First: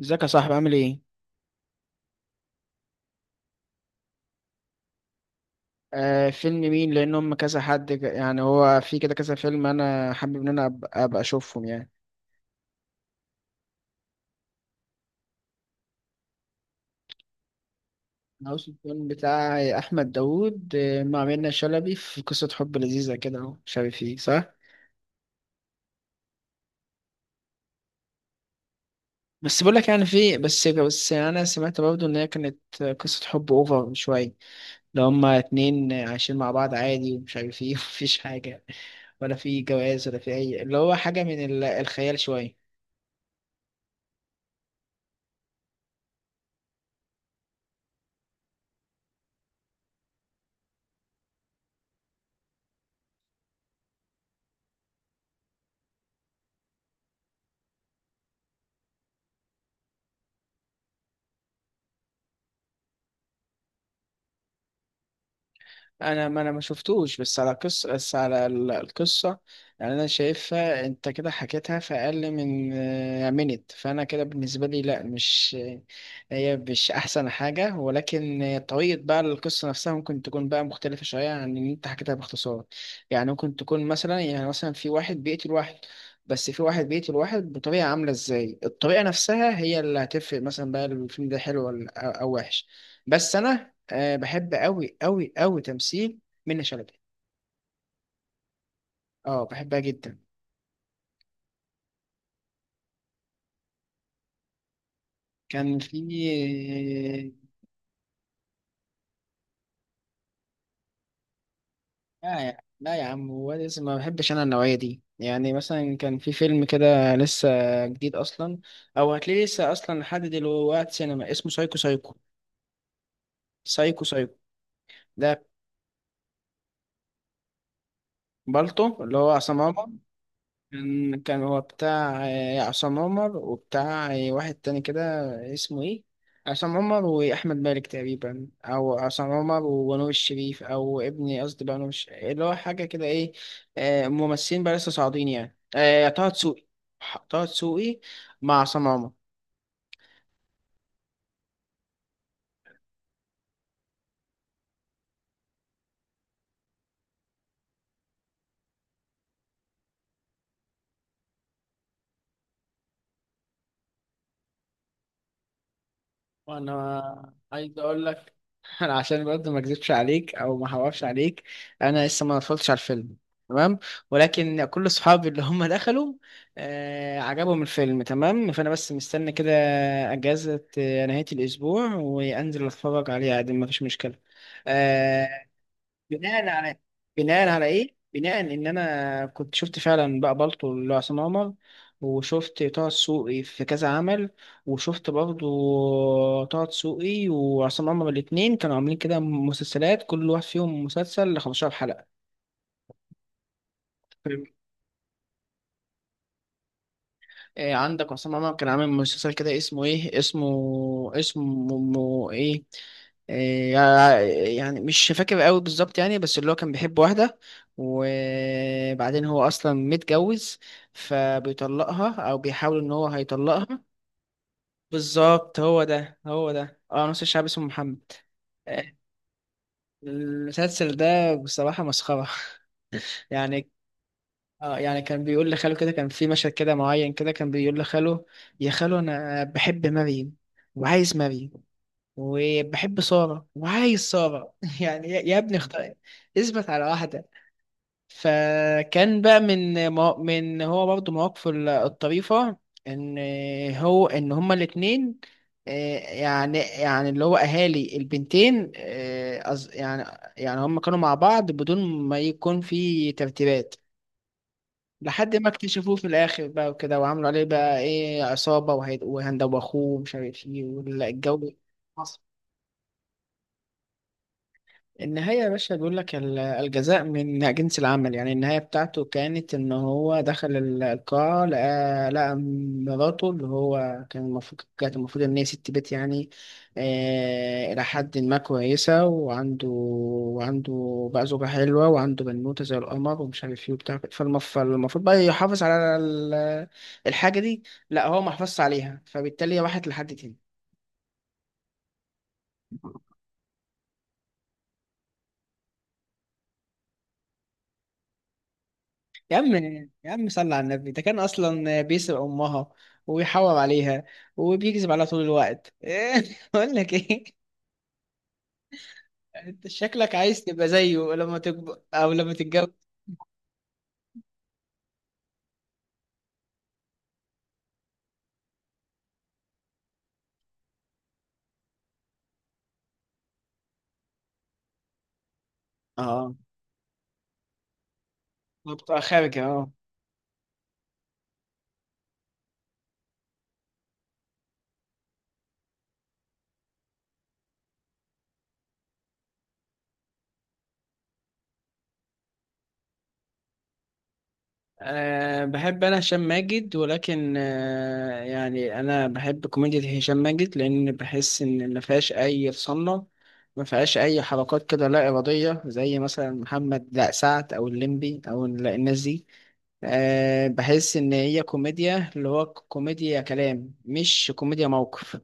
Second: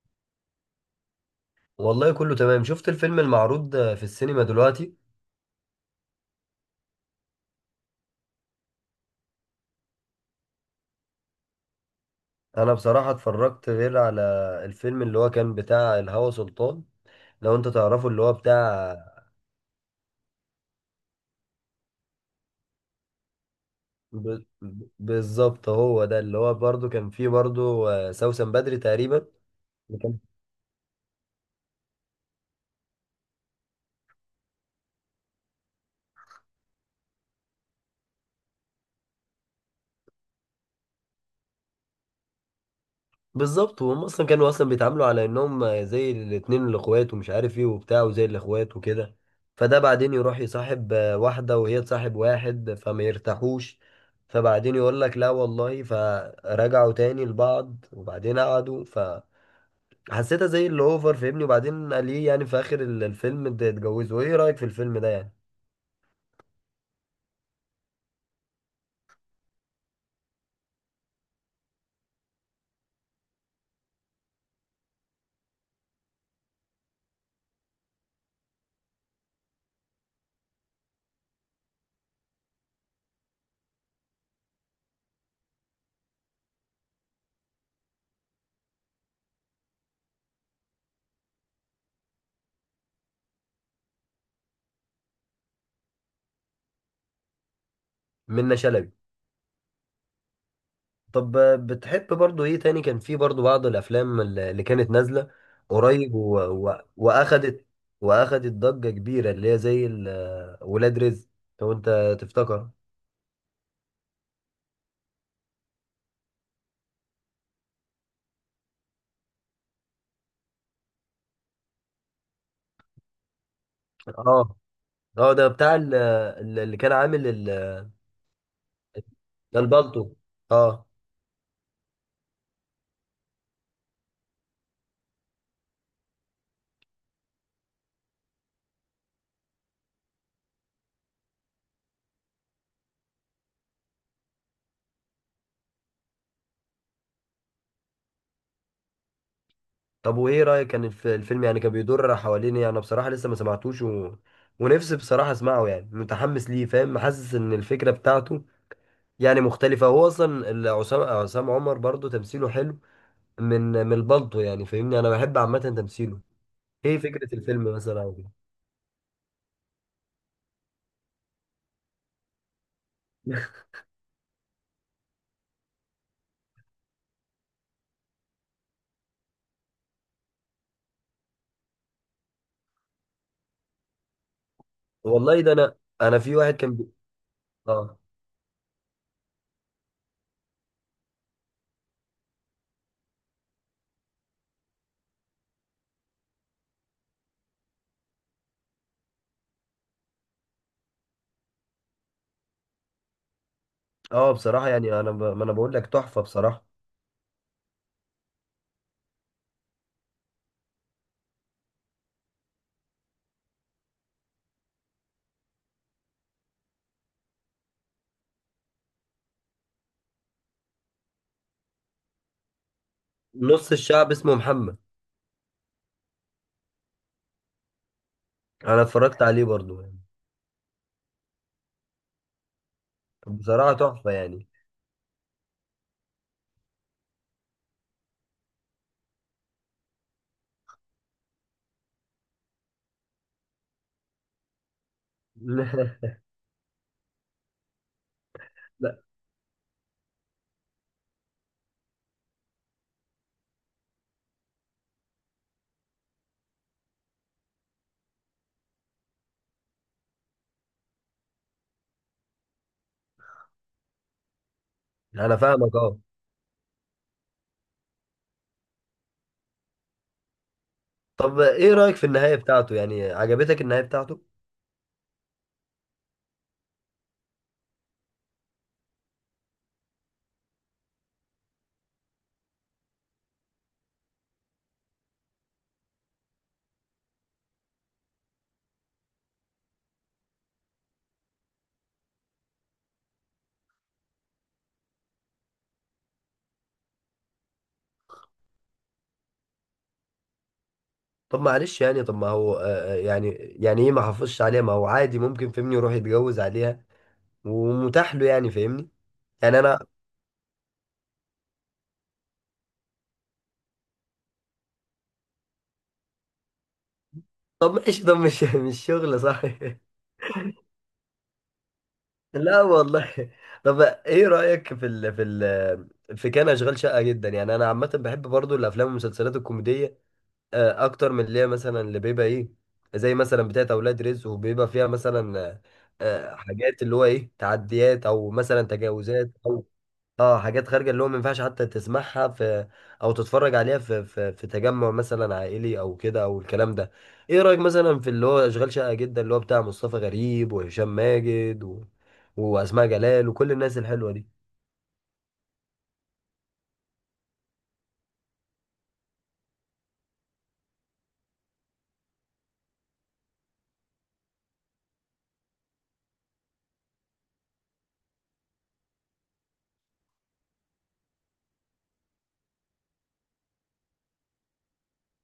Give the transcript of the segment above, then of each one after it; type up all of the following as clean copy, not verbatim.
ازيك يا صاحبي عامل ايه؟ والله كله تمام. شفت الفيلم المعروض في السينما دلوقتي. فيلم مين؟ لان هم كذا حد يعني هو في كده كذا فيلم، انا حابب ان انا ابقى اشوفهم يعني. انا بصراحة اتفرجت غير على الفيلم اللي هو كان بتاع الهوى سلطان، لو انت تعرفه، اللي هو عاوز الفيلم بتاع بتاع احمد داوود، مع منة شلبي في قصة حب لذيذة كده، اهو شبه فيه صح؟ بالظبط هو ده. اللي هو برضو كان فيه برضو سوسن بدري تقريبا. بس بقول لك يعني في بس بس انا سمعت برضه ان هي كانت قصة حب اوفر شوية. لو هما اتنين عايشين مع بعض عادي ومش عارف ايه ومفيش حاجة، ولا في جواز ولا في اي، اللي هو حاجة من الخيال شوية. بالظبط، وهم اصلا كانوا اصلا بيتعاملوا على انهم زي الاتنين الاخوات ومش عارف ايه وبتاع وزي الاخوات وكده. فده بعدين يروح يصاحب واحده، وهي تصاحب واحد، فما يرتاحوش. فبعدين يقول لك لا والله، فرجعوا تاني لبعض وبعدين قعدوا. فحسيتها زي اللي اوفر، فاهمني؟ وبعدين قال ايه، يعني في اخر الفيلم ده اتجوزوا. ايه رايك في الفيلم ده يعني؟ انا ما شفتوش، بس على قصة، بس على القصة. يعني انا شايفها، انت كده حكيتها في اقل من منت، فانا كده بالنسبة لي لا، مش هي مش احسن حاجة، ولكن طريقة بقى القصة نفسها ممكن تكون بقى مختلفة شوية عن اللي انت حكيتها باختصار. يعني ممكن تكون مثلا في واحد بيقتل واحد، بس في واحد بيقتل واحد بطريقة، عاملة ازاي الطريقة نفسها هي اللي هتفرق، مثلا بقى الفيلم ده حلو ولا أو وحش. بس انا بحب أوي أوي أوي تمثيل منة شلبي. منة شلبي. اه بحبها جدا. طب بتحب برضو ايه تاني؟ كان في برضو بعض الافلام اللي كانت نازله كان في. قريب واخدت واخدت ضجه كبيره، اللي هي زي ولاد رزق، لو انت لا يا تفتكر. لا يا عم، هو لازم ما بحبش أنا النوعية دي. يعني مثلا كان في فيلم كده لسه جديد أصلا، أو هتلاقيه لسه أصلا لحد دلوقتي سينما، اسمه سايكو سايكو، سايكو سايكو اه، اه، ده. ده بتاع اللي كان عامل بالطو اللي هو عصام. البالطو. اه. كان هو بتاع عصام عمر، وبتاع واحد تاني كده، اسمه ايه؟ عصام عمر واحمد مالك تقريبا، او عصام عمر ونور الشريف، او ابني قصدي بقى اللي هو حاجه كده ايه، ممثلين بقى لسه صاعدين يعني، طه دسوقي، طه دسوقي مع عصام عمر. طب وايه رايك كان الفيلم يعني كان بيدور حوالين إيه؟ انا بصراحه لسه ما سمعتوش، ونفسي بصراحه اسمعه يعني، متحمس ليه، فاهم؟ حاسس ان الفكره بتاعته يعني مختلفه. هو اصلا عصام عمر برضو تمثيله حلو من من البلطو، يعني فاهمني، انا بحب عامه تمثيله. ايه وانا فكره الفيلم عايز مثلا اقول أو كده؟ لك انا عشان برضه ما اكذبش عليك او ما احورش عليك، انا لسه ما اتفرجتش على الفيلم. تمام. ولكن كل صحابي اللي هم دخلوا عجبهم الفيلم، تمام. فانا بس مستني كده اجازة نهاية الاسبوع، وانزل اتفرج عليه عادي، ما فيش مشكلة آه، والله ده انا، انا في بناء واحد كان على بناء على ايه اه. بناء ان انا كنت شفت فعلا بقى بالطو لعصام عمر، وشفت طه دسوقي في كذا عمل، وشفت برضو طه دسوقي وعصام عمر الاتنين كانوا عاملين كده مسلسلات، كل واحد فيهم مسلسل 15 حلقة. اه بصراحه يعني انا ب... ما انا بقول لك تحفه بصراحه. إيه؟ عندك عصام عمر كان عامل مسلسل كده، اسمه ايه إيه يعني مش فاكر قوي بالظبط يعني، بس اللي هو كان بيحب واحدة، وبعدين هو اصلا متجوز، فبيطلقها او بيحاول ان هو نص هيطلقها. الشعب اسمه محمد. بالظبط، هو ده نص الشعب اسمه محمد. انا إيه، اتفرجت عليه برضو يعني. المسلسل ده بصراحة مسخرة. يعني بصراحه تحفه يعني. اه، يعني كان بيقول لخاله كده، كان في مشهد كده معين كده، كان بيقول لخاله: يا خاله انا بحب مريم وعايز مريم، وبحب سارة وعايز سارة. يعني يا ابني اختار، اثبت على واحدة. لا. فكان بقى من هو برضه مواقفه الطريفة، ان ان هما الاتنين، آه، يعني اللي هو اهالي البنتين، يعني هما كانوا مع بعض بدون ما يكون في ترتيبات، لا، لحد انا ما فاهمك. اكتشفوه اه. في الاخر بقى وكده، وعملوا عليه بقى ايه عصابه، وهند واخوه ومش عارف ايه طب والجو. ايه رايك في النهايه بتاعته؟ يعني عجبتك النهايه بتاعته؟ النهاية يا باشا، بيقول لك الجزاء من جنس العمل. يعني النهاية بتاعته كانت، إن هو دخل القاعة، لقى مراته، اللي هو كانت المفروض إن هي ست بيت يعني، إلى حد ما كويسة، وعنده بقى زوجة حلوة، وعنده بنوتة زي القمر ومش عارف إيه وبتاع، فالمفروض بقى يحافظ على الحاجة دي. لأ هو ما حافظش عليها، فبالتالي هي راحت لحد تاني. طب معلش يعني، طب ما هو يعني، يعني ايه ما حافظش عليها؟ ما هو عادي ممكن، فهمني، يروح يتجوز عليها ومتاح له يعني، فاهمني؟ يا عم، يعني انا. يا عم، صل على النبي، ده كان اصلا بيسرق امها، ويحور عليها، وبيكذب عليها طول الوقت. إيه؟ اقول لك ايه، طب ماشي، طب مش مش شغل صح. انت شكلك عايز تبقى زيه لما تكبر او لما لا تتجوز. والله. طب ايه رأيك في ال، في ال، في كان اشغال شقة جدا. يعني انا عامة بحب برضو الافلام والمسلسلات الكوميدية اكتر من اللي هي مثلا اللي بيبقى ايه، زي مثلا بتاعت اولاد رزق، وبيبقى فيها مثلا اه، حاجات اللي هو ايه تعديات او مثلا بتبقى تجاوزات. خارج، اه. اه، حاجات خارجه اللي هو ما ينفعش حتى تسمعها في او تتفرج عليها في في, في تجمع مثلا عائلي او كده او الكلام ده. ايه رايك مثلا في اللي هو اشغال شقه جدا اللي هو بتاع مصطفى غريب وهشام ماجد واسماء جلال وكل الناس الحلوه دي؟ بحب أنا هشام ماجد، ولكن يعني أنا بحب كوميديا هشام ماجد، لأن بحس إن ما فيهاش أي صنة، ما فيهاش أي حركات كده لا إرادية، زي مثلا محمد لا سعد، أو الليمبي، أو الناس دي. بحس إن هي كوميديا اللي هو كوميديا كلام مش كوميديا موقف.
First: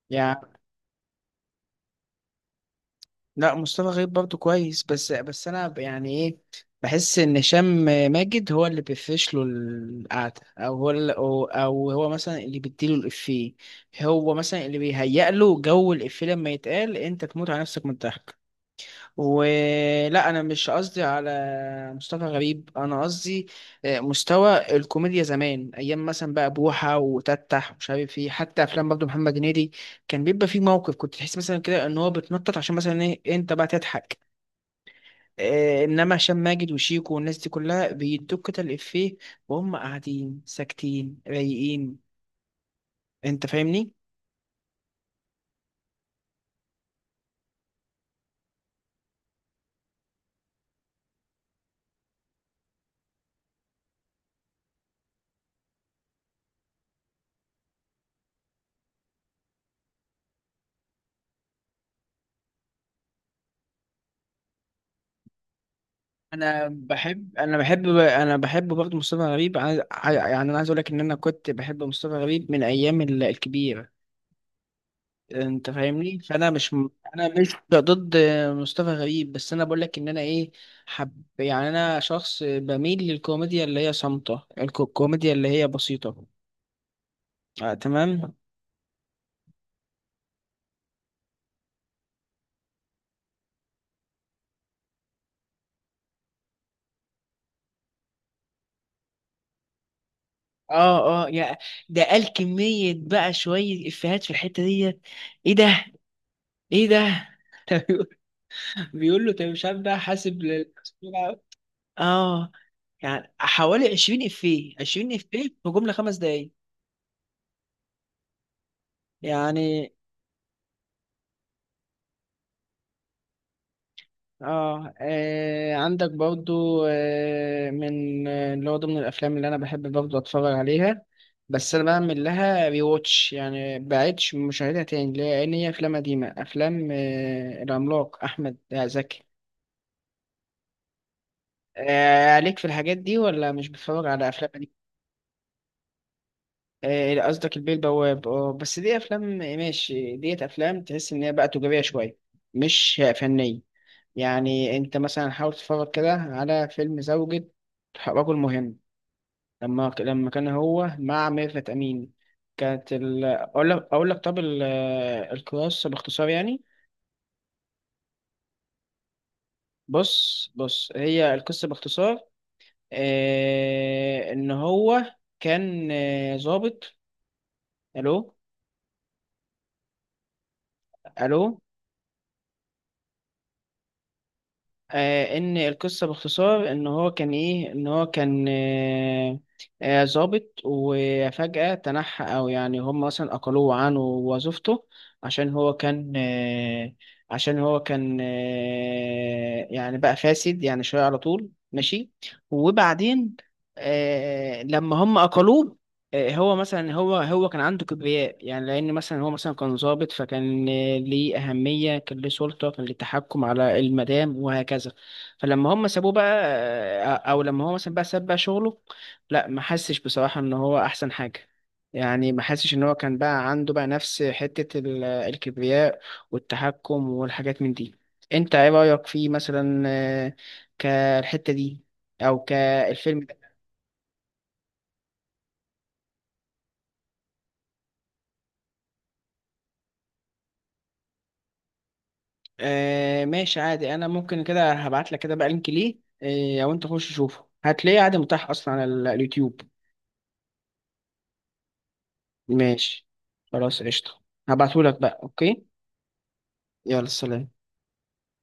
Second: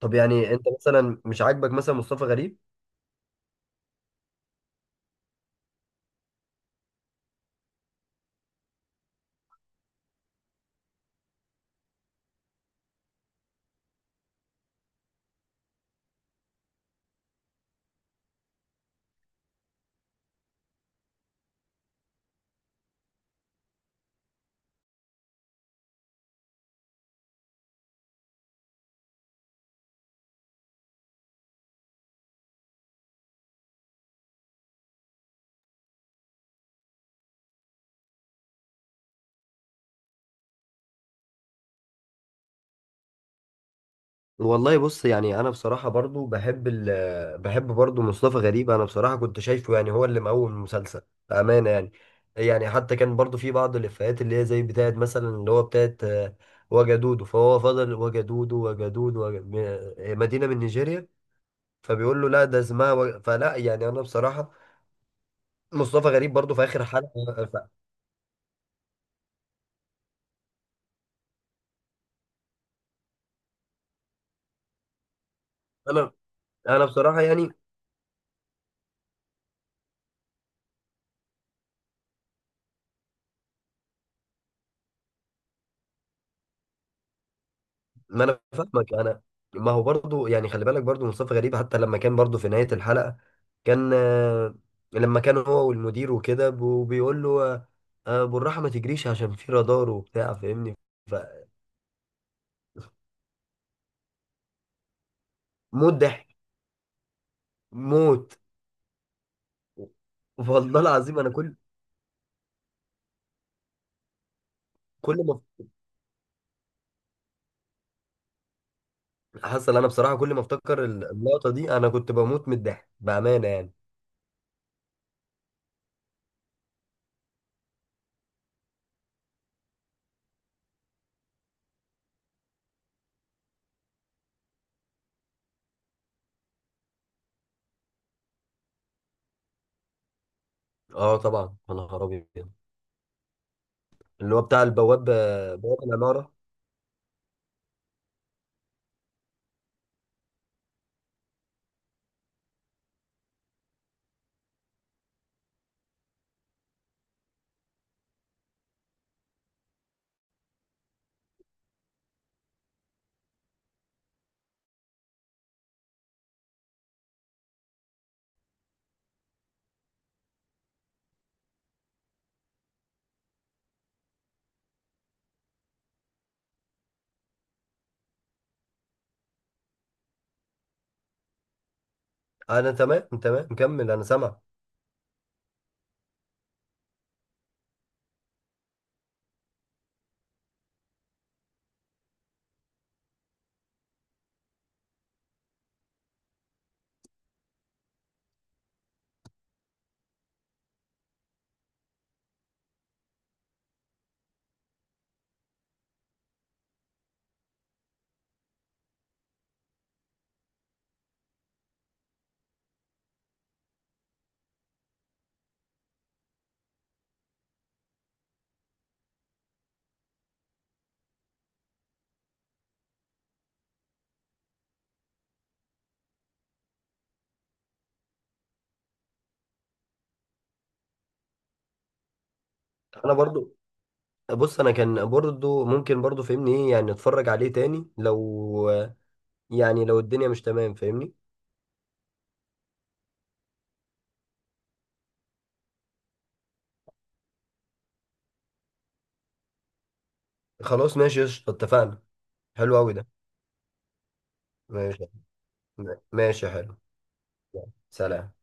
طب يعني يعني انت مثلا مش عاجبك مثلا مصطفى غريب؟ لا، مصطفى غريب برضه كويس، بس يعني ايه، بحس ان هشام ماجد هو اللي بيفرش له القعده، او هو مثلا اللي بيديله الافيه، هو مثلا اللي بيهيأ له جو الافيه لما يتقال انت تموت على نفسك من الضحك. ولا انا مش قصدي على مصطفى غريب، انا قصدي مستوى الكوميديا زمان، ايام مثلا بقى بوحه وتتح ومش عارف ايه، حتى افلام برضه محمد هنيدي كان بيبقى فيه موقف كنت تحس مثلا كده ان هو بتنطط عشان مثلا ايه انت بقى تضحك. إيه، انما هشام ماجد وشيكو والناس دي كلها بيدوك كده الافيه، وهم قاعدين ساكتين رايقين، انت فاهمني. والله بص، يعني انا بصراحه برضو بحب ال، بحب برضو مصطفى غريب. انا بصراحه كنت شايفه يعني هو اللي مقوم المسلسل بامانه يعني. يعني حتى كان برضو في بعض الافيهات اللي هي زي بتاعت مثلا اللي هو بتاعت وجدودو، فهو فضل وجدودو، وجدودو، مدينه من نيجيريا، فبيقول له لا، ده اسمها فلا. يعني انا بصراحه مصطفى غريب برضو في انا اخر حلقه. بحب انا ف- بحب انا بحب برضه مصطفى غريب، يعني انا عايز اقول لك ان انا كنت بحب مصطفى غريب من ايام الكبير، انت انا فاهمني. فانا مش انا م- بصراحه انا يعني، مش ضد مصطفى غريب، بس انا بقول لك ان انا ايه حب، يعني انا شخص بميل للكوميديا اللي هي صامتة، الكوميديا اللي هي بسيطة. آه ما تمام. انا فاهمك انا. ما هو برضو يعني خلي بالك برضو مصطفى غريب حتى لما كان برضو في نهاية الحلقة، كان لما كان هو والمدير وكده بيقول له بالراحة، ما تجريش عشان في رادار وبتاع، فاهمني؟ اه اه يا، ده قال فموت كمية بقى شوية افيهات في الحتة ديت. ايه ده، ضحك. ايه ده. موت. بيقول له انت مش عارف بقى، حاسب والله العظيم انا كل، اه، يعني حوالي 20 افيه، 20 كل ما افيه في جمله خمس دقايق حصل، انا يعني. بصراحة كل ما افتكر اللقطة دي انا كنت بموت من الضحك بأمانة يعني. عندك برضو من اللي هو ضمن الافلام اللي انا بحب برضو اتفرج عليها، بس انا بعمل لها ريواتش، يعني بعدش مشاهدها تاني، لان هي افلام قديمه، افلام العملاق احمد زكي. اه طبعا، انا خرابي. آه عليك في الحاجات دي، ولا مش بتتفرج على اللي هو افلام؟ بتاع البواب، بواب العمارة. آه، قصدك البيه البواب. اه، بس دي افلام ماشي، ديت افلام تحس ان هي بقى تجاريه شويه مش فنيه. يعني انت مثلا حاول تتفرج كده على فيلم زوجة رجل مهم، لما كان هو مع ميرفت امين. كانت اقول لك، طب القصه باختصار يعني، بص بص، هي القصه باختصار، ان هو كان ظابط. الو، الو. انا تمام، تمام، مكمل، انا سامع. ان القصه باختصار، ان هو كان ايه ان هو كان آه، آه، ضابط، وفجاه تنحى، او يعني هم مثلا اقلوه عنه وظيفته، عشان هو كان آه، عشان هو كان يعني بقى فاسد يعني شويه على طول ماشي. وبعدين لما هم اقلوه، هو مثلا هو كان عنده كبرياء، يعني لان مثلا هو مثلا كان ضابط، فكان ليه اهميه، كان ليه سلطه، كان ليه تحكم على المدام وهكذا. فلما هم سابوه بقى، او لما هو مثلا بقى ساب بقى شغله، لا ما حسش بصراحه ان هو احسن حاجه، يعني ما حسش ان هو كان بقى عنده بقى نفس حته الكبرياء والتحكم والحاجات من دي. انت ايه رايك فيه مثلا، كالحته دي او انا كالفيلم؟ برضو. بص، انا كان برضو ممكن برضو فاهمني ايه يعني اتفرج عليه تاني لو، يعني لو الدنيا مش تمام، فاهمني؟ آه ماشي عادي، انا ممكن كده هبعت لك كده بقى لينك ليه، او انت خش شوفه هتلاقيه عادي متاح اصلا على اليوتيوب. خلاص ماشي، قشطة، اتفقنا. حلو قوي ده. ماشي خلاص قشطة، هبعته لك ماشي. بقى اوكي. ماشي حلو. يلا سلام. سلام.